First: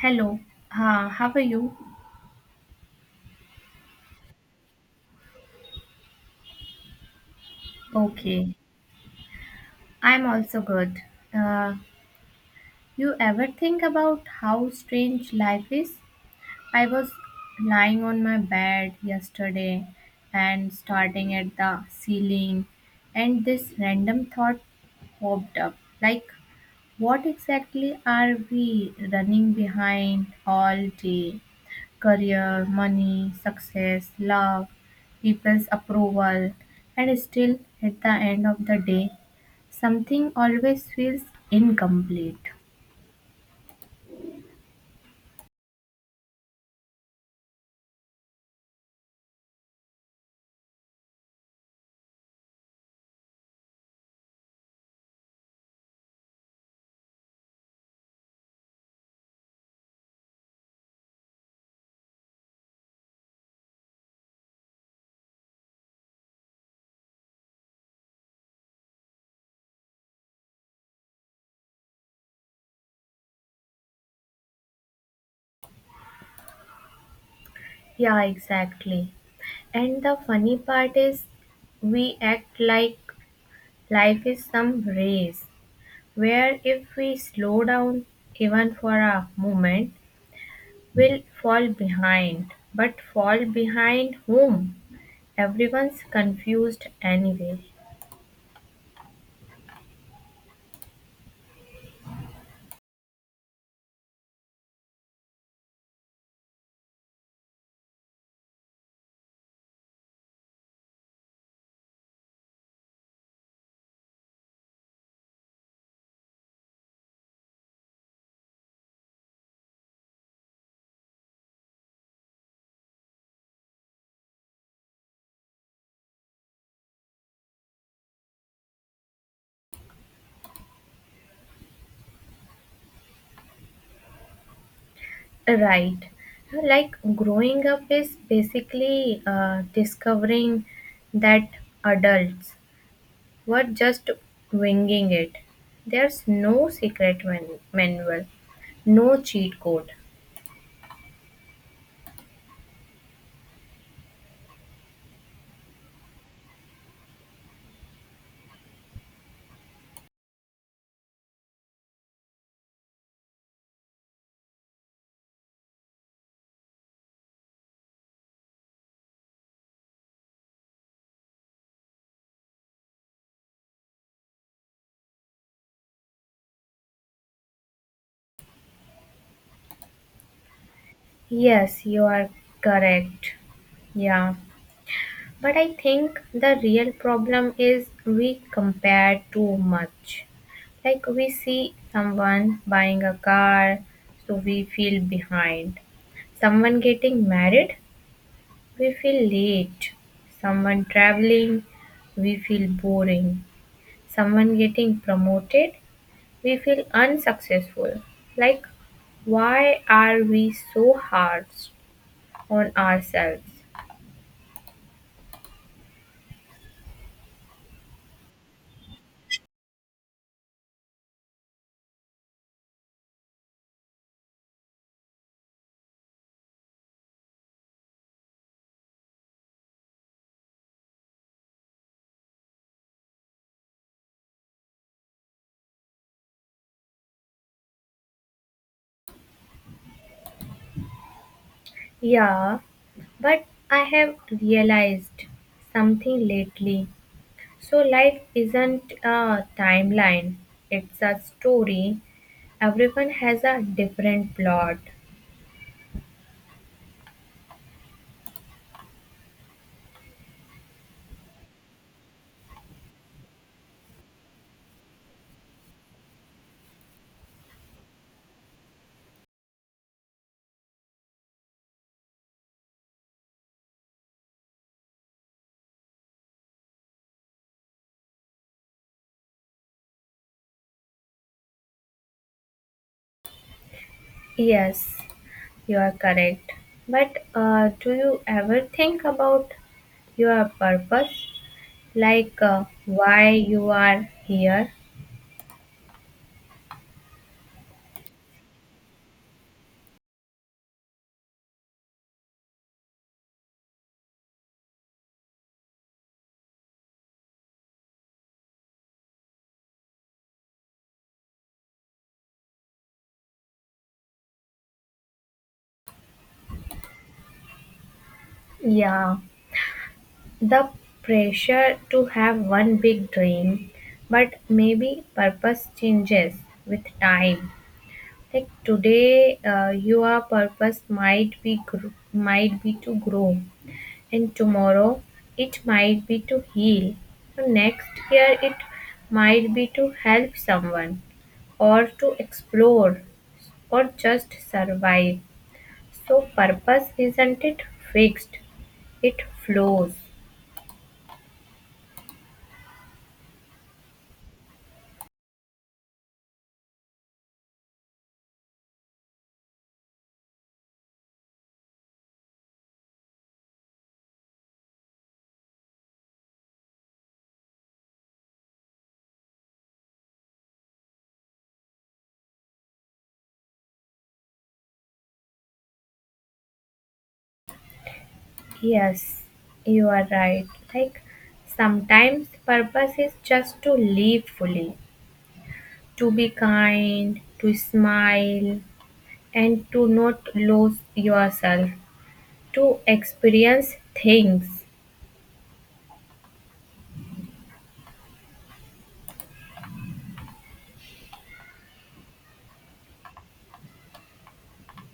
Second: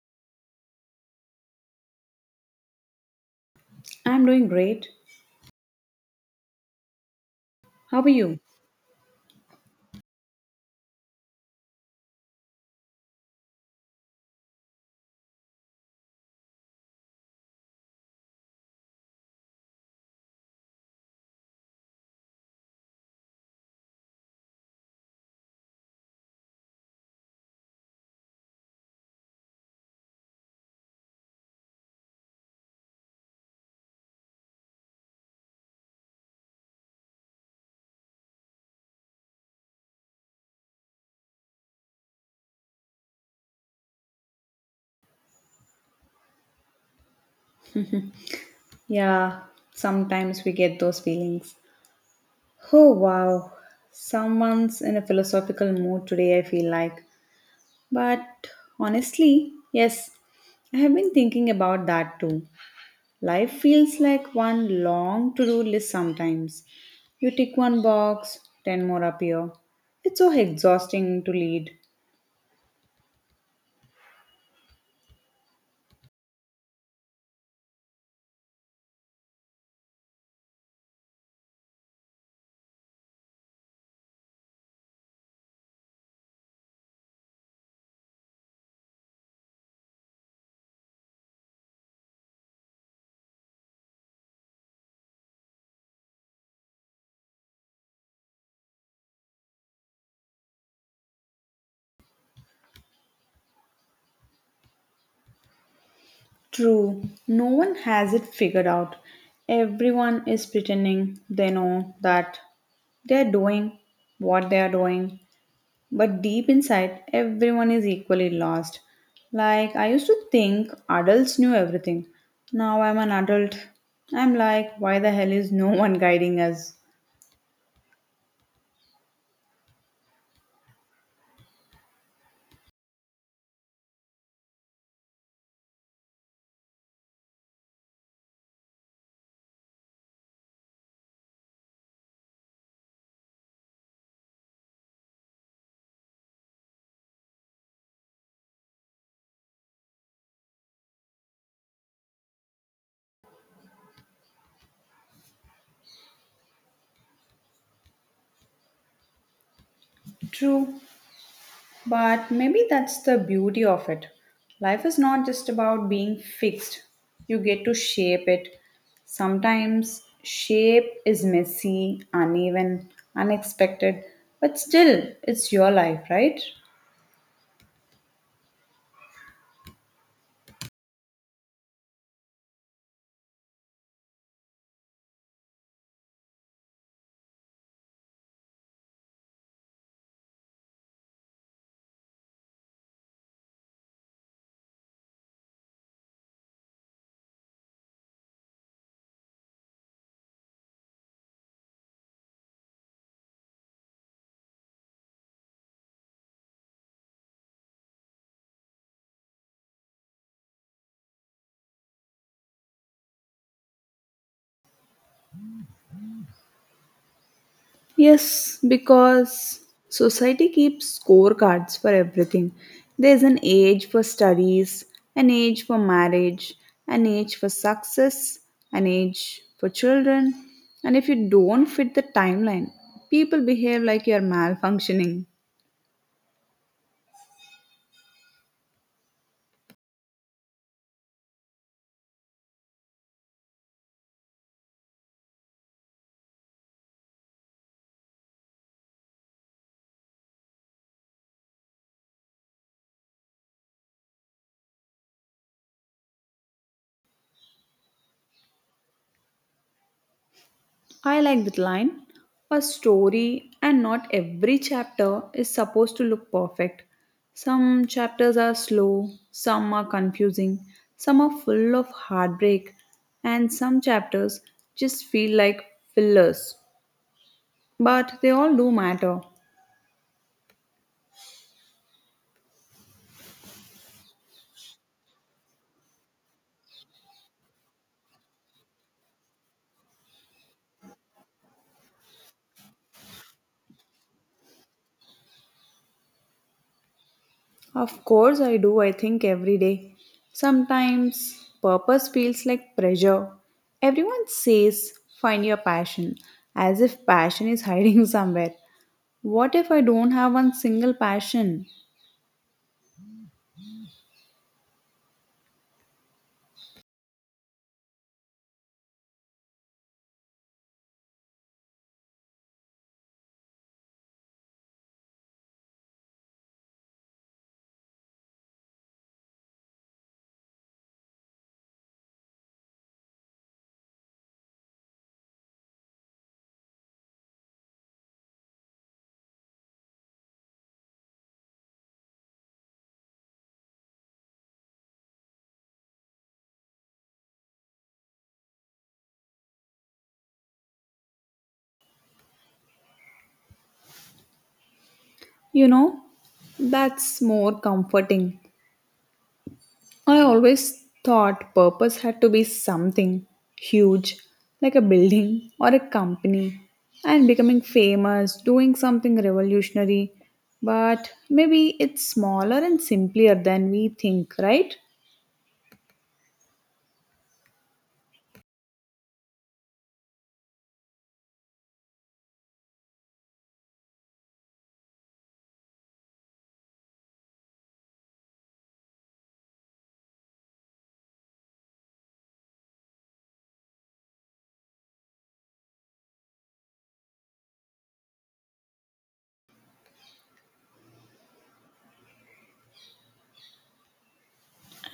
Hello, how are you? I'm doing great. How are you? Okay, I'm also good. Uh, you ever think about how strange life is? I was lying on my bed yesterday and starting at the ceiling, and this random thought popped up like, what exactly are we running behind all day? Career, money, success, love, people's approval, and still at the end of the day, something always feels incomplete. Yeah, sometimes we get those feelings. Oh, wow. Someone's in a philosophical mood today, I feel like. But honestly, yes, I have been thinking about that too. Life feels like one long to do list sometimes. You tick one box, ten more appear. It's so exhausting to lead. Yeah, exactly. And the funny part is, we act like life is some race where if we slow down even for a moment, will fall behind, but fall behind whom? Everyone's confused anyway. True, no one has it figured out. Everyone is pretending they know that they're doing what they are doing, but deep inside, everyone is equally lost. Like, I used to think adults knew everything. Now I'm an adult. I'm like, why the hell is no one guiding us? Right. Like growing up is basically discovering that adults were just winging it. There's no secret manual, no cheat code. True, but maybe that's the beauty of it. Life is not just about being fixed, you get to shape it. Sometimes shape is messy, uneven, unexpected, but still, it's your life, right? Yes, you are correct. Yeah. But I think the real problem is we compare too much. Like we see someone buying a car, so we feel behind. Someone getting married, we feel late. Someone traveling, we feel boring. Someone getting promoted, we feel unsuccessful. Like, why are we so hard on ourselves? Yes, because society keeps scorecards for everything. There's an age for studies, an age for marriage, an age for success, an age for children. And if you don't fit the timeline, people behave like you're malfunctioning. Yeah, but I have realized something lately. So, life isn't a timeline, it's a story. Everyone has a different plot. I like that line. A story, and not every chapter is supposed to look perfect. Some chapters are slow, some are confusing, some are full of heartbreak, and some chapters just feel like fillers. But they all do matter. Yes, you are correct. But do you ever think about your purpose? Like why you are here? Of course, I do, I think, every day. Sometimes purpose feels like pressure. Everyone says find your passion, as if passion is hiding somewhere. What if I don't have one single passion? Yeah. The pressure to have one big dream, but maybe purpose changes with time. Like today, your purpose might be might be to grow, and tomorrow it might be to heal. So next year it might be to help someone, or to explore, or just survive. So purpose isn't it fixed; it flows. You know, that's more comforting. I always thought purpose had to be something huge, like a building or a company, and becoming famous, doing something revolutionary. But maybe it's smaller and simpler than we think, right? Yes, you are right. Like sometimes purpose is just to live fully, to be kind, to smile, and to not lose yourself, to experience things.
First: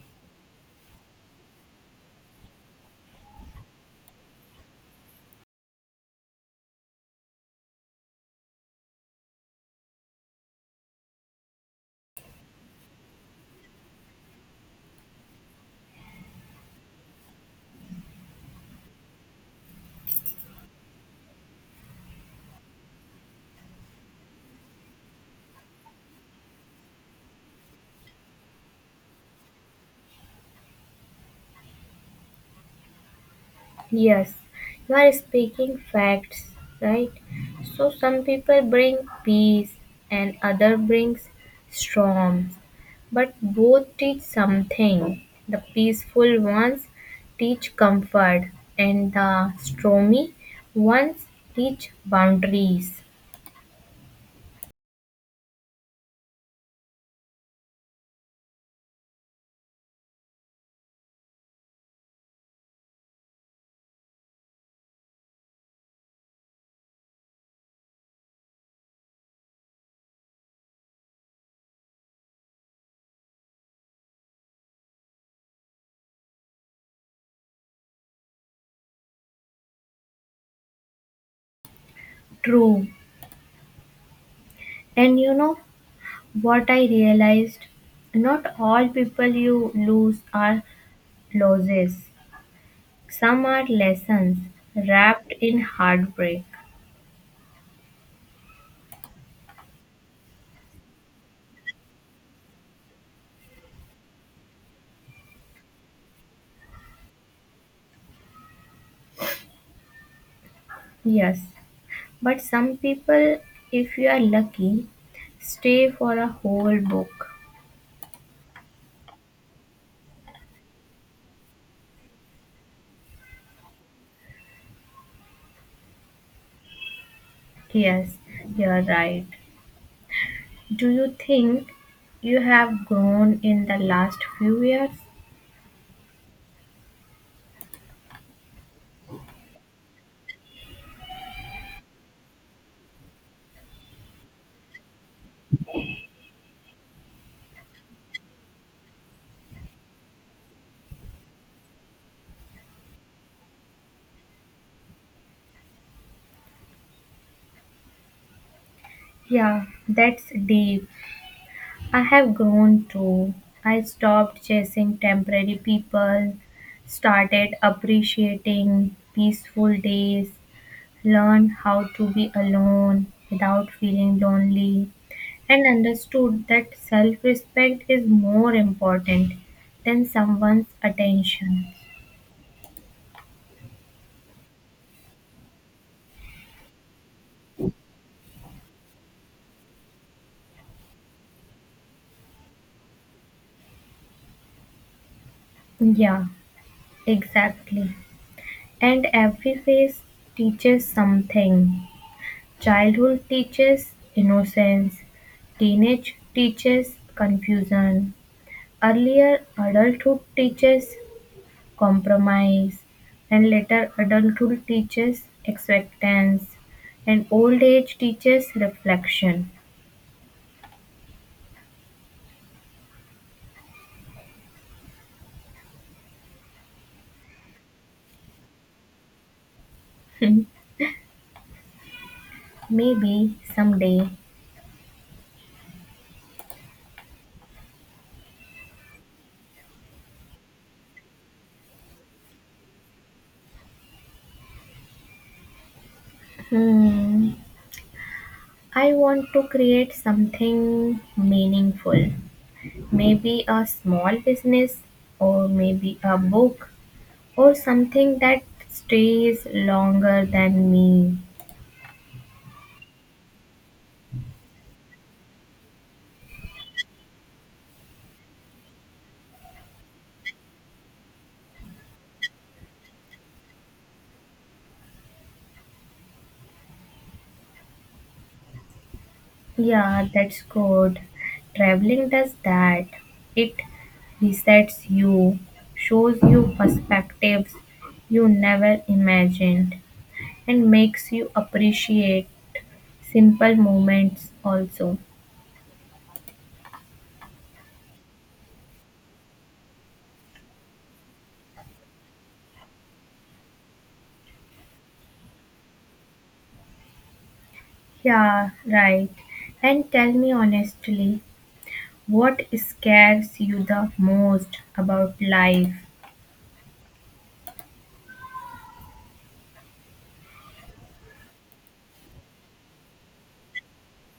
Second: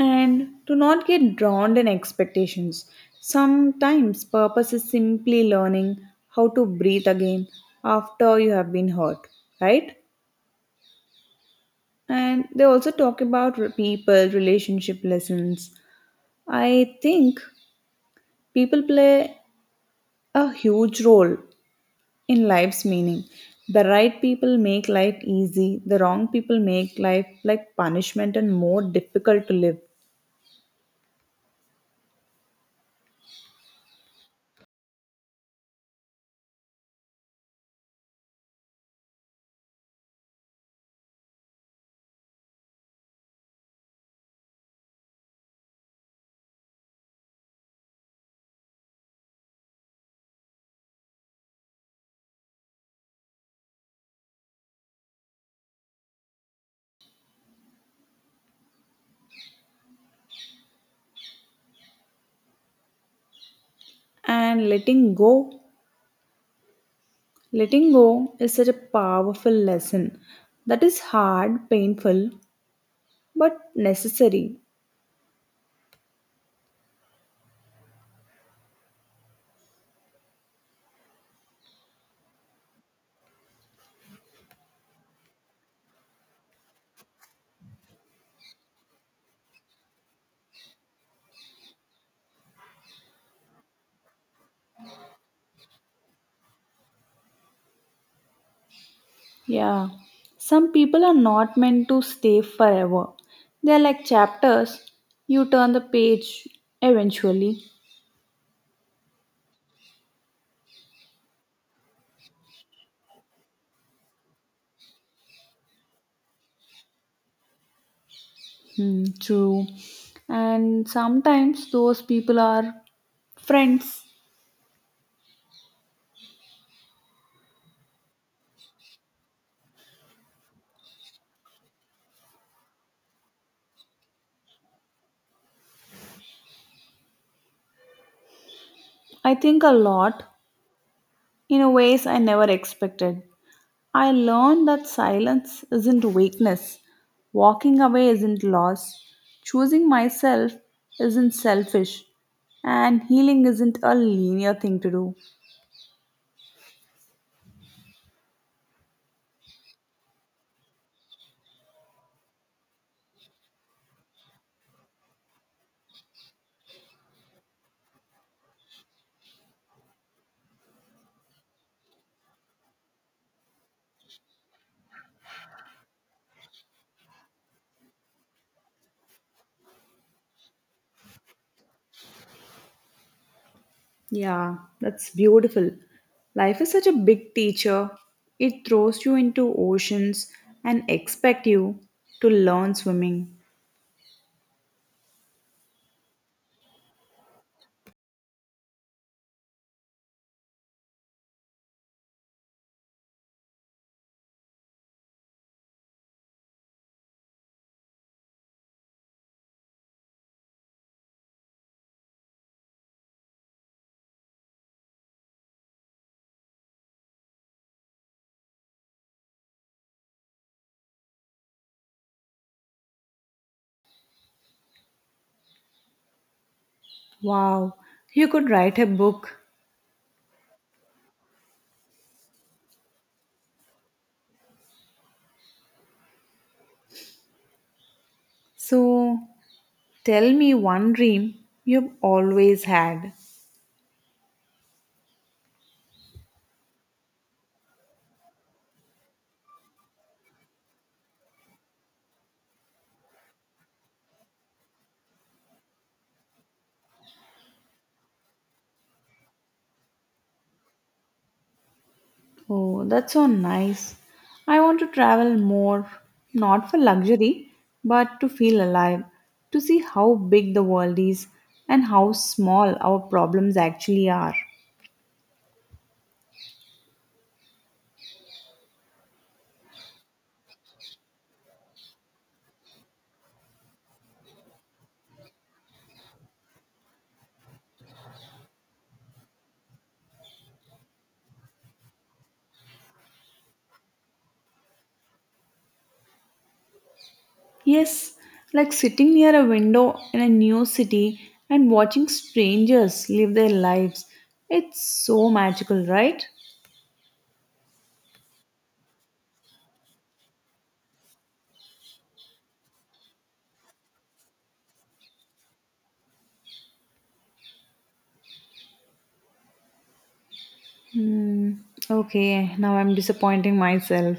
And do not get drowned in expectations. Sometimes purpose is simply learning how to breathe again after you have been hurt, right? And they also talk about people, relationship lessons. I think people play a huge role in life's meaning. The right people make life easy, the wrong people make life like punishment and more difficult to live. Yes, you are speaking facts, right? So some people bring peace and other brings storms, but both teach something. The peaceful ones teach comfort and the stormy ones teach boundaries. And letting go. Letting go is such a powerful lesson that is hard, painful, but necessary. True. And you know what I realized? Not all people you lose are losses. Some are lessons wrapped in heartbreak. Yeah, some people are not meant to stay forever. They are like chapters. You turn the page eventually. Yes, but some people, if you are lucky, stay for a whole book. Hmm, true. And sometimes those people are friends. Yes, you're right. Do you think you have grown in the last few years? I think a lot in a ways I never expected. I learned that silence isn't weakness, walking away isn't loss, choosing myself isn't selfish, and healing isn't a linear thing to do. Yeah, that's deep. I have grown too. I stopped chasing temporary people, started appreciating peaceful days, learned how to be alone without feeling lonely, and understood that self respect is more important than someone's attention. Yeah, that's beautiful. Life is such a big teacher. It throws you into oceans and expect you to learn swimming. Yeah, exactly. And every phase teaches something. Childhood teaches innocence, teenage teaches confusion, earlier adulthood teaches compromise, and later adulthood teaches acceptance, and old age teaches reflection. Wow, you could write a book. Maybe someday, So, tell me one dream you've always had. hmm, I want to create something meaningful. Maybe a small business, or maybe a book, or something that stays longer than me. Oh, that's so nice. I want to travel more, not for luxury, but to feel alive, to see how big the world is and how small our problems actually are. Yeah, that's good. Traveling does that. It resets you, shows you perspectives you never imagined, and makes you appreciate simple moments also. Yes, like sitting near a window in a new city and watching strangers live their lives. It's so magical, right? Yeah, right. And tell me honestly, what scares you the most about life? Hmm. Okay, now I'm disappointing myself.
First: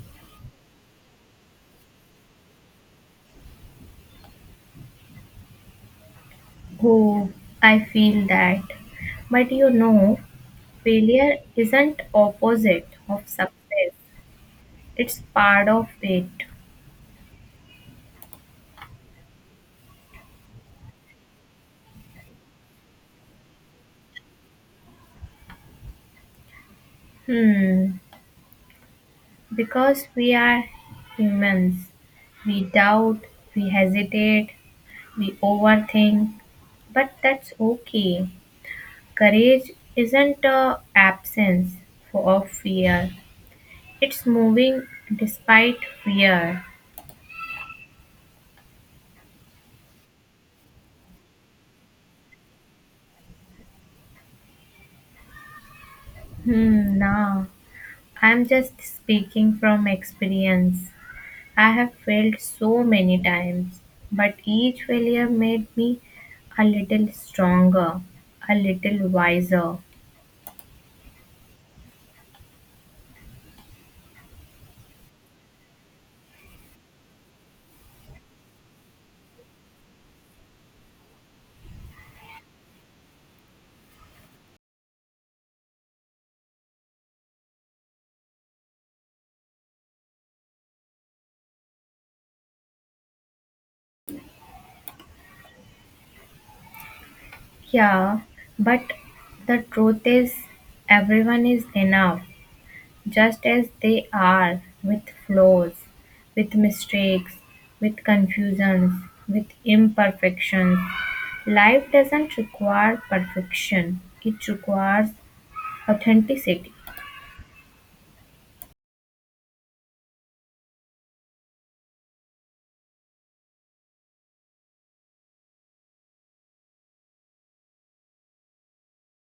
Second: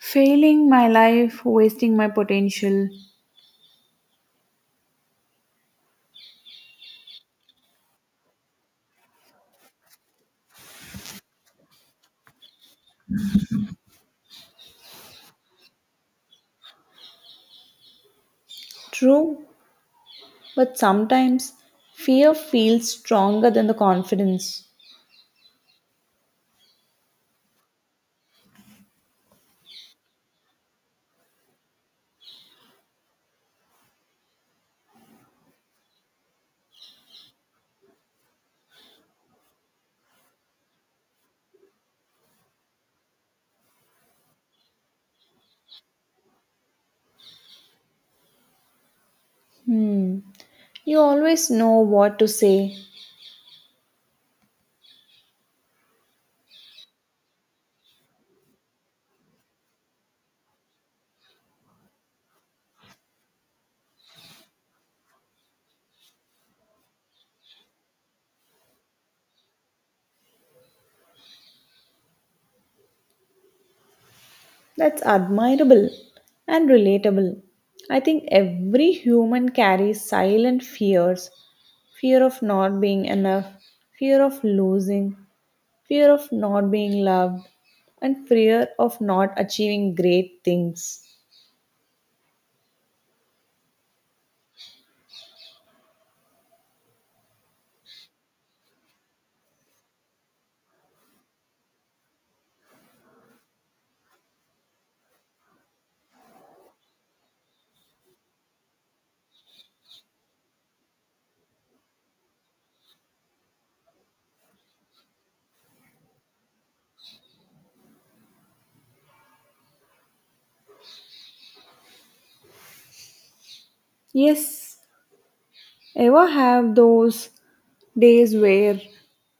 Failing my life, wasting my potential. Oh, I feel that. But you know, failure isn't opposite of success. It's part of it. True, but sometimes fear feels stronger than the confidence. Hmm. Because we are humans. We doubt, we hesitate, we overthink. But that's okay. Courage isn't a absence of fear. It's moving despite fear. Hmm. You always know what to say. Hmm, nah. I'm just speaking from experience. I have failed so many times, but each failure made me a little stronger, a little wiser. That's admirable and relatable. I think every human carries silent fears, fear of not being enough, fear of losing, fear of not being loved, and fear of not achieving great things. Yeah, but the truth is, everyone is enough, just as they are, with flaws, with mistakes, with confusions, with imperfections. Life doesn't require perfection, it requires authenticity. Yes, ever have those days where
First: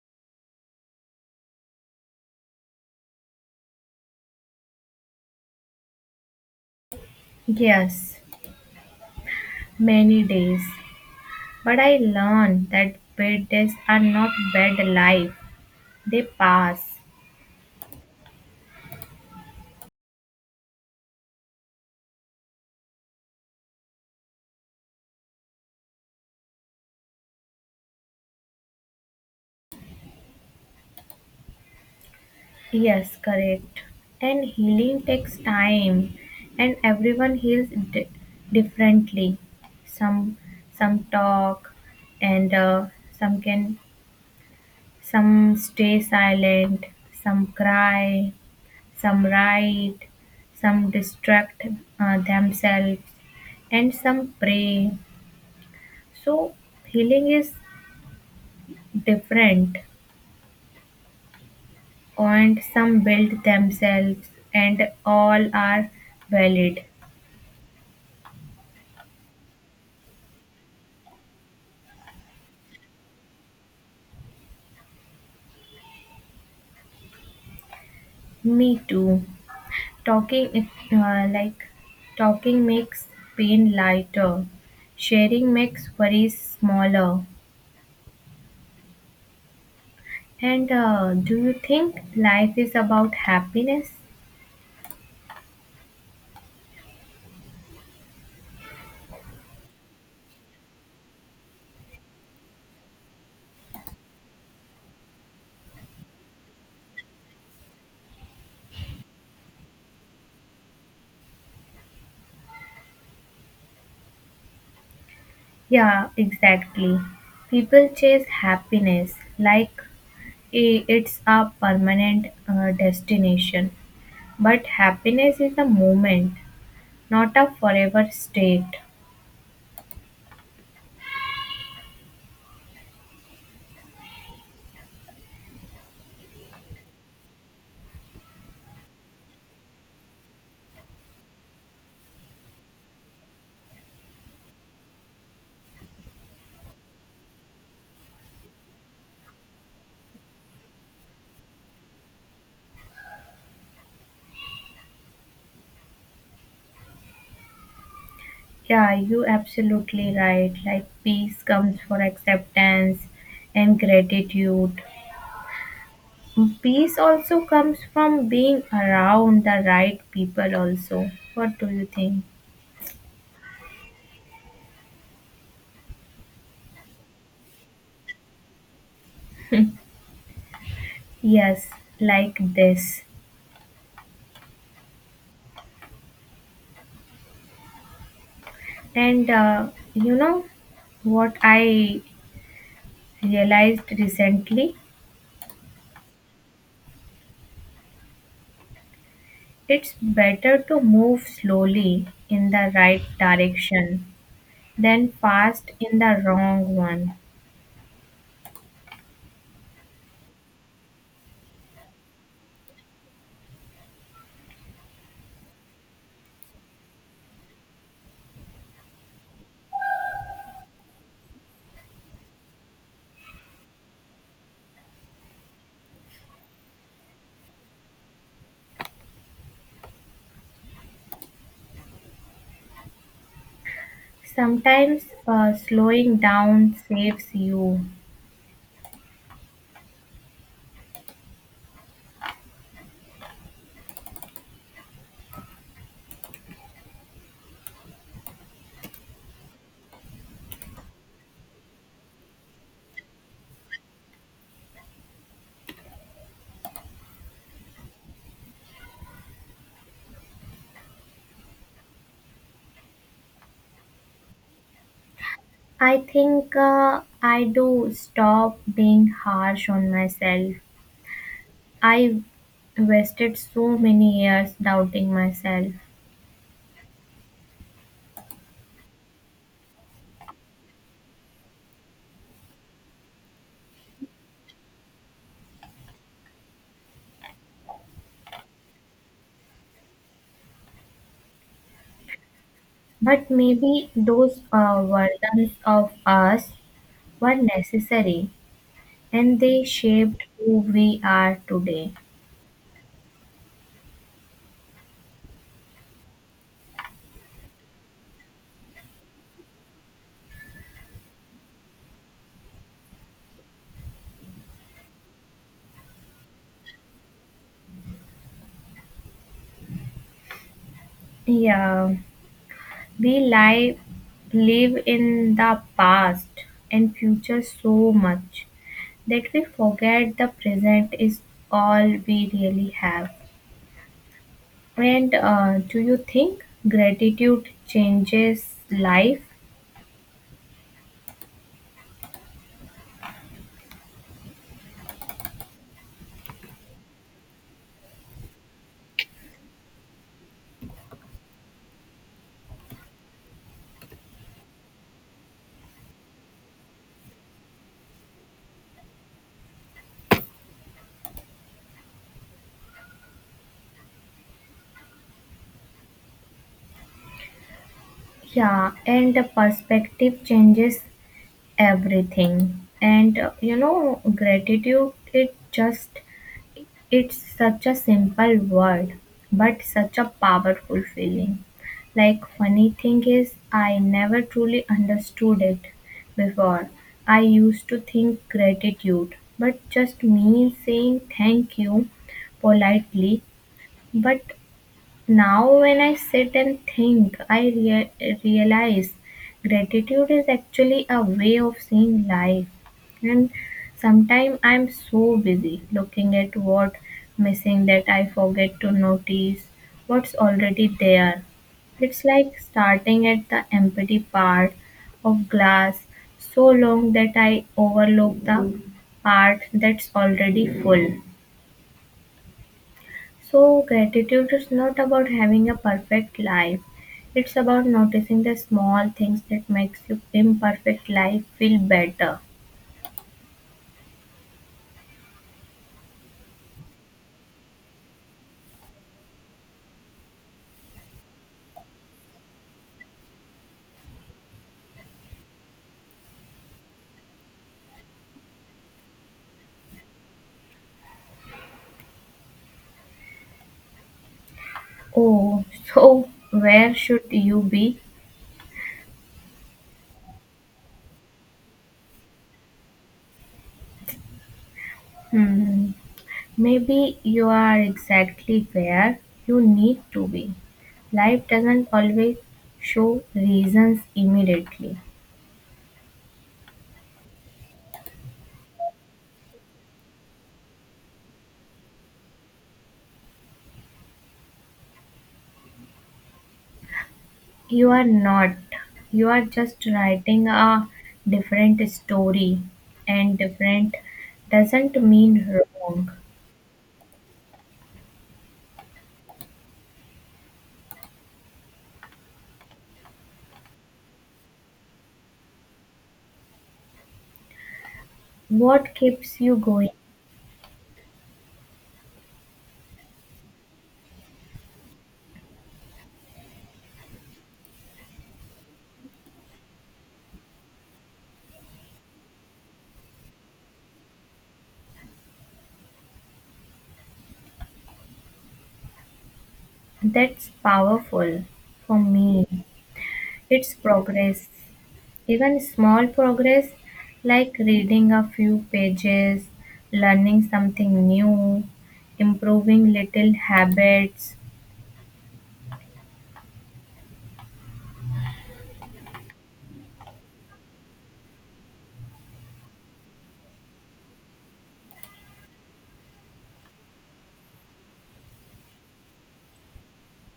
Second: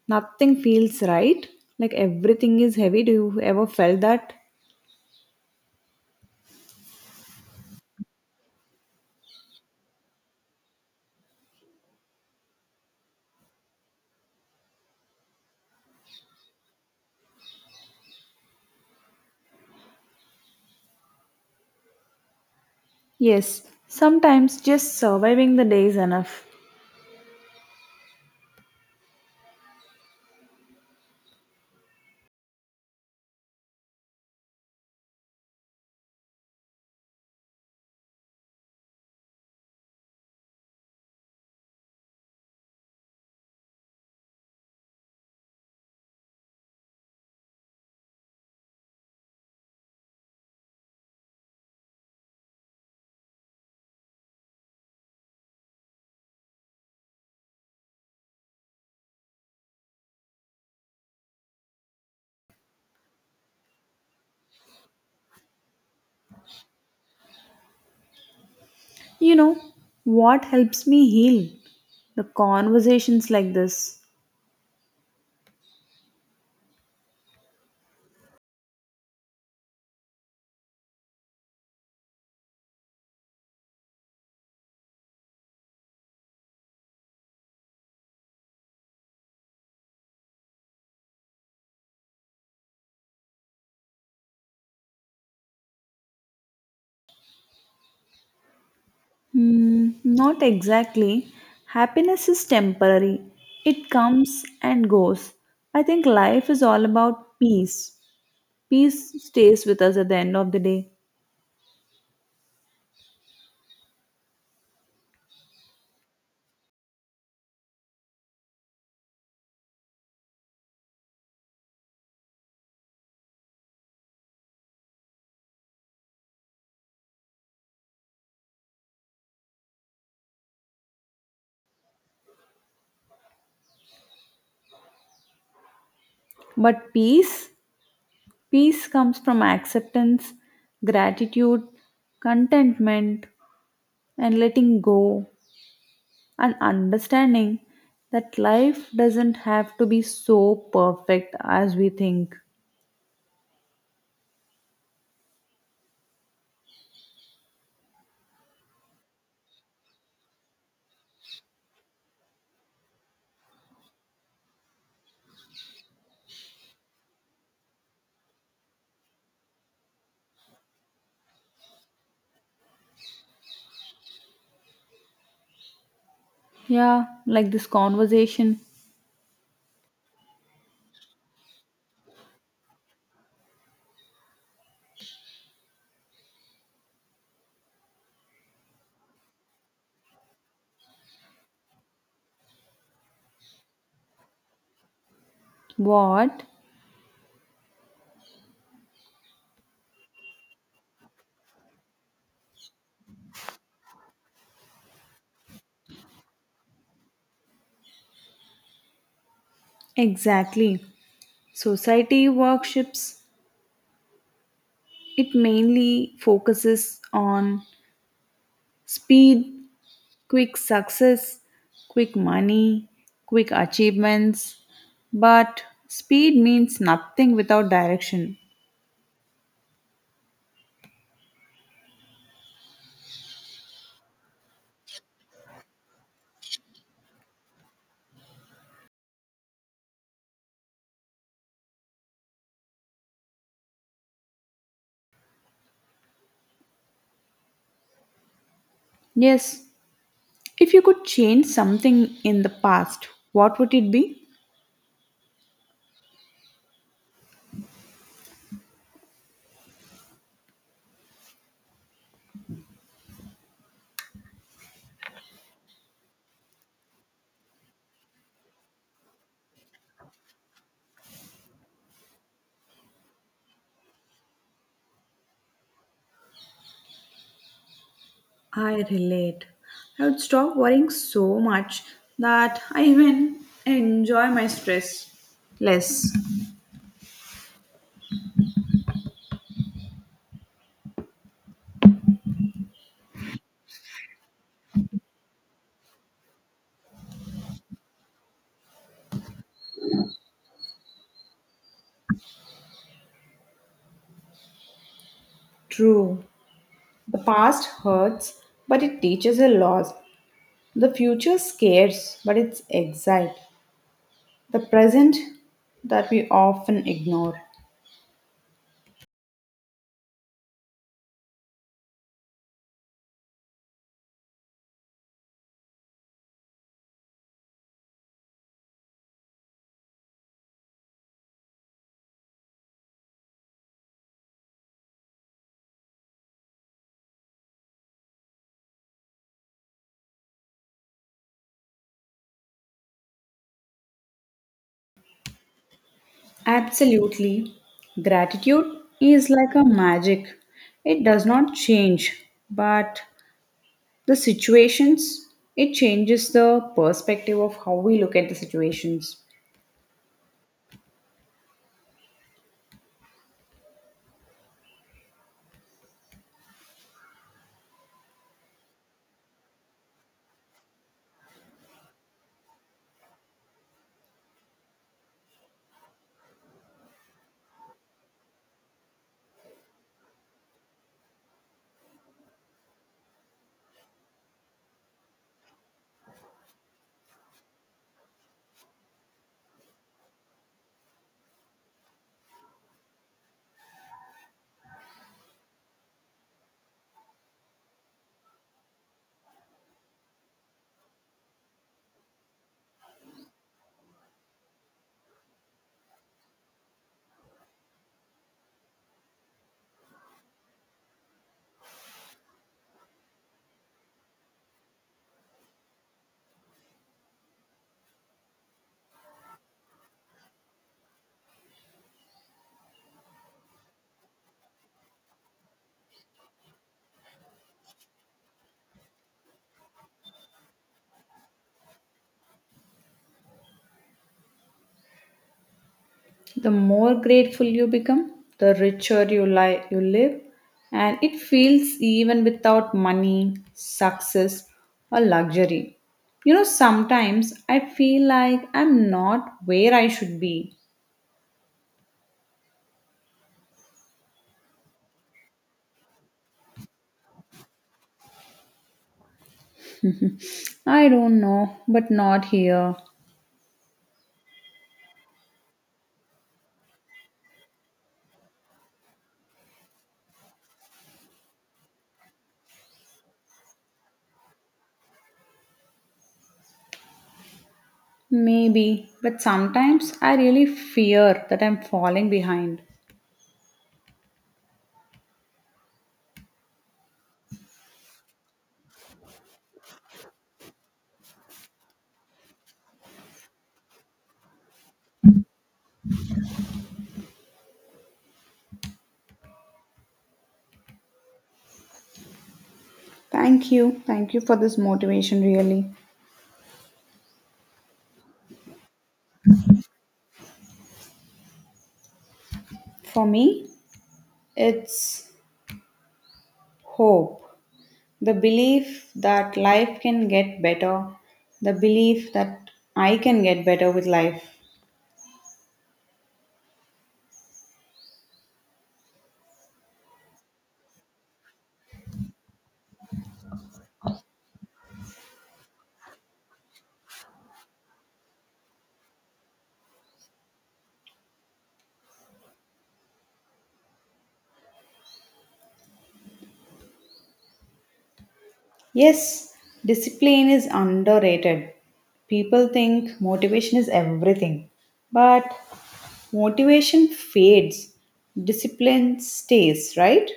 nothing feels right? Like everything is heavy? Do you ever felt that? Yes, many days, but I learned that bad days are not bad life, they pass. Yes, sometimes just surviving the day is enough. Yes, correct. And healing takes time, and everyone differently. Some some talk, and some can some stay silent, some cry, some write, some distract themselves, and some pray. So healing is different, and some build themselves and all are valid. You know what helps me heal? The conversations like this. Me too, talking like, talking makes pain lighter, sharing makes worries smaller. And do you think life is about happiness? Hmm, not exactly. Happiness is temporary, it comes and goes. I think life is all about peace. Peace stays with us at the end of the day. Yeah, exactly, people chase happiness like it's a permanent destination, but happiness is a moment, not a forever state. But peace. Peace comes from acceptance, gratitude, contentment, and letting go, and understanding that life doesn't have to be so perfect as we think. Yeah, you absolutely right. Like peace comes from acceptance and gratitude. Peace also comes from being around the right people also. What do you think? Yeah, like this conversation. Yes, like this. And you know what I realized recently? What? It's better to move slowly in the right direction than fast in the wrong one. Exactly. Society workshops, it mainly focuses on speed, quick success, quick money, quick achievements. But speed means nothing without direction. Sometimes slowing down saves you. Yes, if you could change something in the past, what would it be? I think I do stop being harsh on myself. I wasted so many years doubting myself. I relate. I would stop worrying so much that I even enjoy my stress less. But maybe those versions of us were necessary and they shaped who we are today. True. The past hurts, but it teaches a lot. The future scares, but it's exciting. The present that we often ignore. Yeah, we lie, live in the past and future so much, that we forget the present is all we really have. And do you think gratitude changes life? Absolutely. Gratitude is like a magic. It does not change, but the situations, it changes the perspective of how we look at the situations. Yeah, and the perspective changes everything. And you know, gratitude, it just, it's such a simple word, but such a powerful feeling. Like, funny thing is, I never truly understood it before. I used to think gratitude, but just me saying thank you politely. But now, when I sit and think, I realize gratitude is actually a way of seeing life. And sometimes I'm so busy looking at what missing that I forget to notice what's already there. It's like starting at the empty part of glass so long that I overlook the part that's already full. So, gratitude is not about having a perfect life. It's about noticing the small things that makes your imperfect life feel better. The more grateful you become, the richer you live, and it feels even without money, success, or luxury. You know, sometimes I feel like I'm not where I should be. Oh, so where should you be? I don't know, but not here. Hmm. Maybe you are exactly where you need to be. Life doesn't always show reasons immediately. Maybe, but sometimes I really fear that I'm falling behind. You are not. You are just writing a different story, and different doesn't mean wrong. Thank you. Thank you for this motivation, really. What keeps you going? For me, it's hope. The belief that life can get better. The belief that I can get better with life. That's powerful. For me, it's progress. Even small progress, like reading a few pages, learning something new, improving little habits. Yes, discipline is underrated. People think motivation is everything. But motivation fades, discipline stays, right?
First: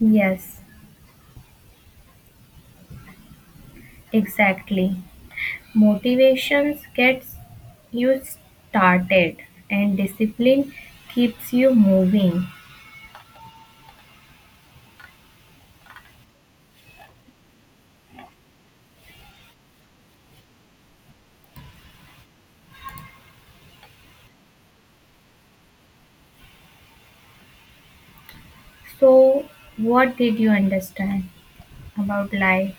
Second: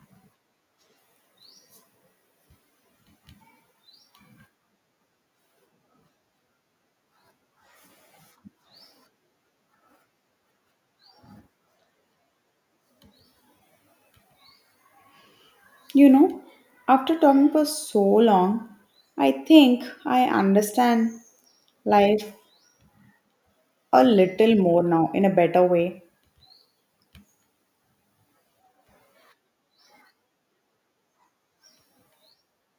Yes, exactly. Motivation gets you started and discipline keeps you moving. You know, after talking for so long, I think I understand life a little more now in a better way. So, what did you understand about life?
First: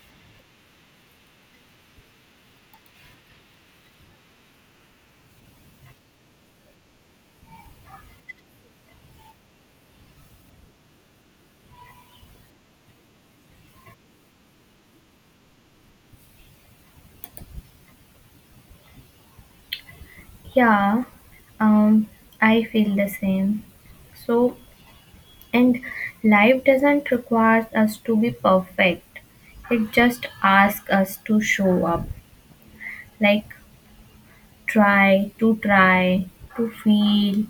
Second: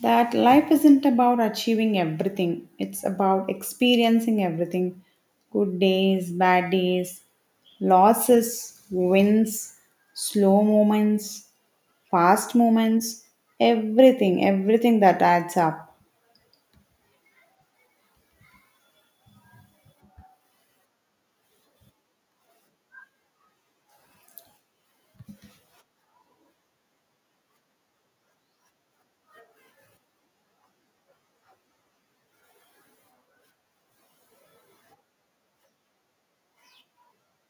That life isn't about achieving everything, it's about experiencing everything, good days, bad days, losses, wins, slow moments, fast moments, everything, everything that adds up. Yeah, um, I feel the same. So, and life doesn't require us to be perfect, it just asks us to show up. Like, try, to try, to feel,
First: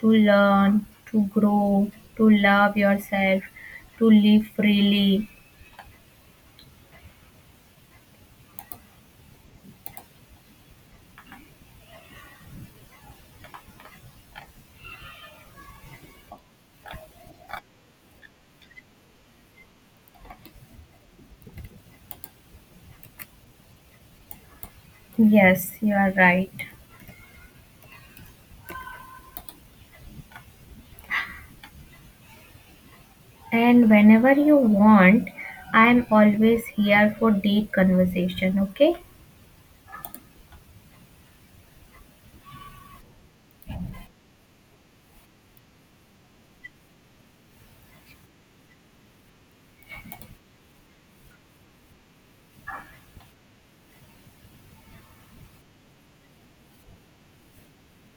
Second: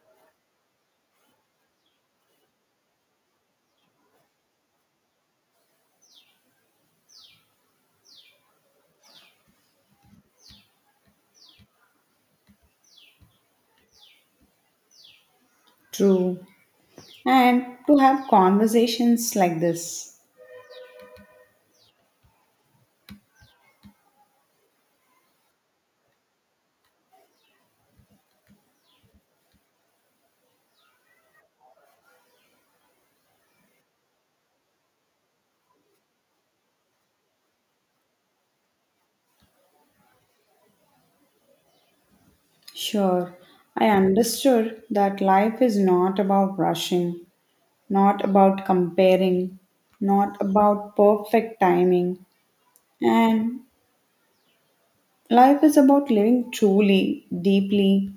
to learn, to grow, to love yourself, to live freely. True. And to have conversations like this. Yes, you are right. And whenever you want, I am always here for deep conversation, okay? Sure. I understood that life is not about rushing, not about comparing, not about perfect timing. And life is about living truly, deeply,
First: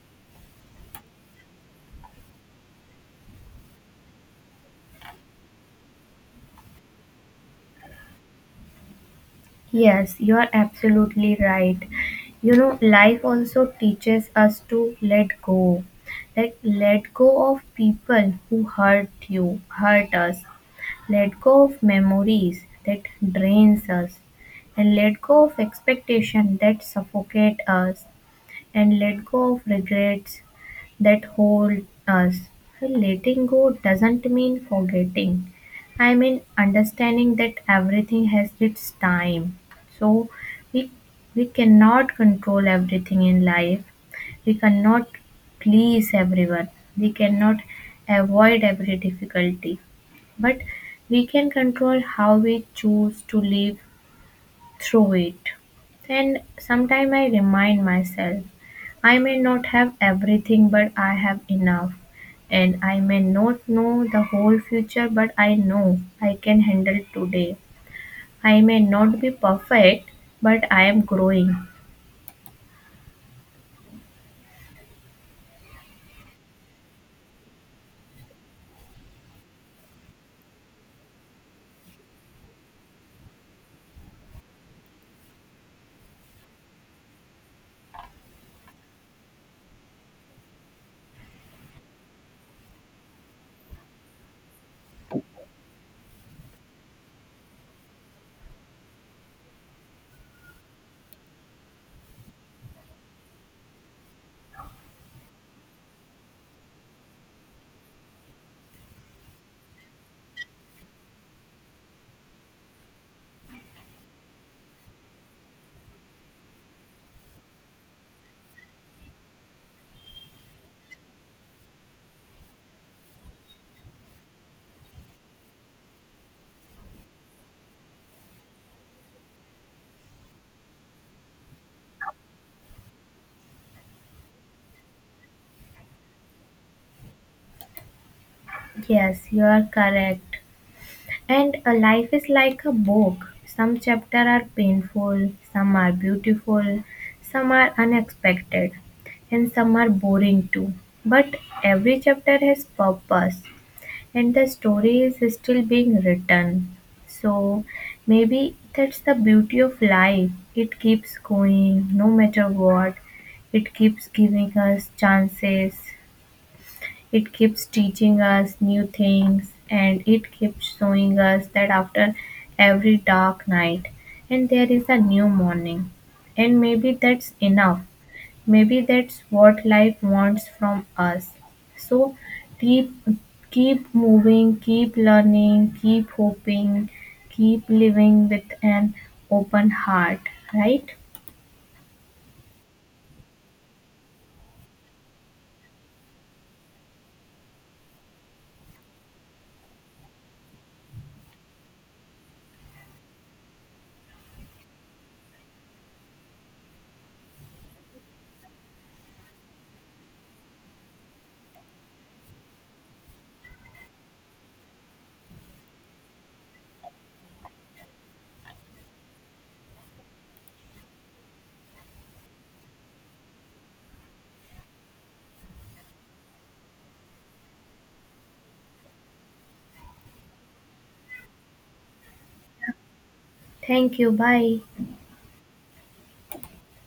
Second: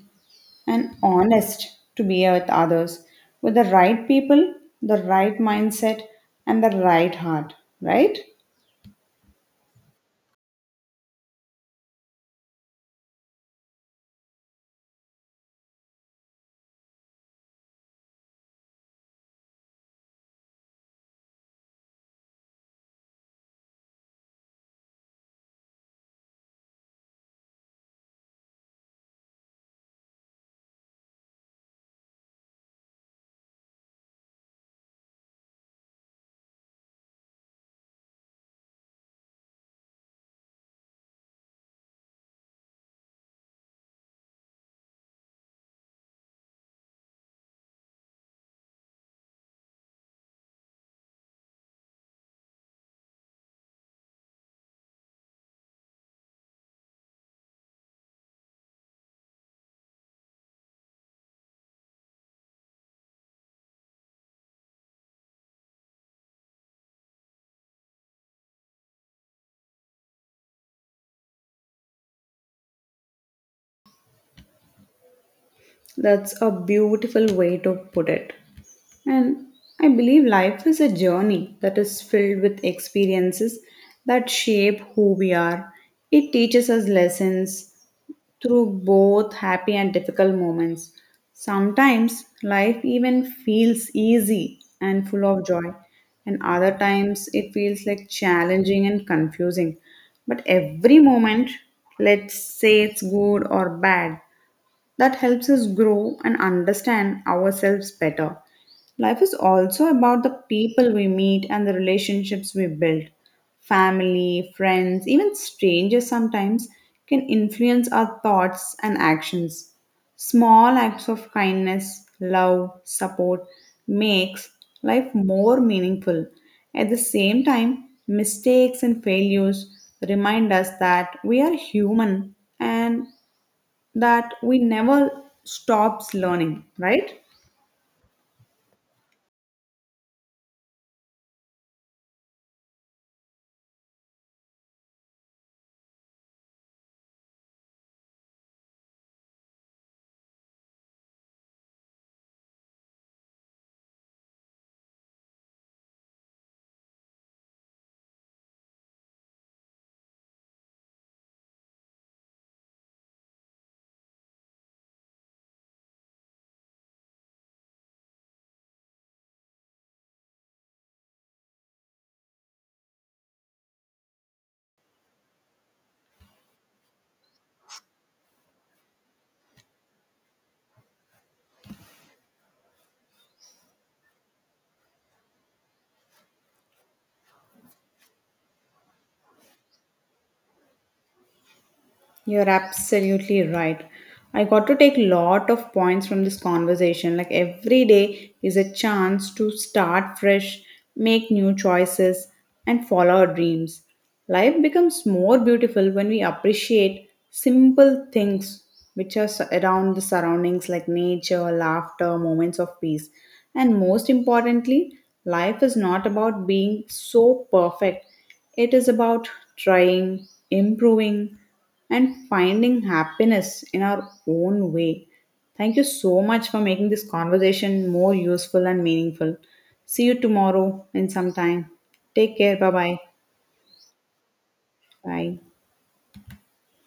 and honest to be with others with the right people, the right mindset, and the right heart, right? Yes, you are absolutely right. You know, life also teaches us to let go. Like, let go of people who hurt you, hurt us, let go of memories that drains us, and let go of expectation that suffocate us, and let go of regrets that hold us. Well, letting go doesn't mean forgetting. I mean understanding that everything has its time. So we we cannot control everything in life. We cannot please everyone. We cannot avoid every difficulty. But we can control how we choose to live through it. And sometime I remind myself, I may not have everything, but I have enough. And I may not know the whole future, but I know I can handle today. I may not be perfect, but I am growing. That's a beautiful way to put it. And I believe life is a journey that is filled with experiences that shape who we are. It teaches us lessons through both happy and difficult moments. Sometimes life even feels easy and full of joy, and other times it feels like challenging and confusing. But every moment, let's say it's good or bad, that helps us grow and understand ourselves better. Life is also about the people we meet and the relationships we build. Family, friends, even strangers sometimes can influence our thoughts and actions. Small acts of kindness, love, support makes life more meaningful. At the same time, mistakes and failures remind us that we are human and that we never stops learning, right? Yes, you are correct. And a life is like a book. Some chapters are painful, some are beautiful, some are unexpected, and some are boring too. But every chapter has purpose, and the story is still being written. So maybe that's the beauty of life. It keeps going no matter what. It keeps giving us chances, it keeps teaching us new things, and it keeps showing us that after every dark night and there is a new morning. And maybe that's enough. Maybe that's what life wants from us. So keep keep moving, keep learning, keep hoping, keep living with an open heart, right? You're absolutely right. I got to take lot of points from this conversation. Like every day is a chance to start fresh, make new choices, and follow our dreams. Life becomes more beautiful when we appreciate simple things which are around the surroundings like nature, laughter, moments of peace. And most importantly, life is not about being so perfect. It is about trying, improving, and finding happiness in our own way. Thank you so much for making this conversation more useful and meaningful. See you tomorrow in some time. Take care. Bye-bye. Thank you. Bye. Bye. Bye.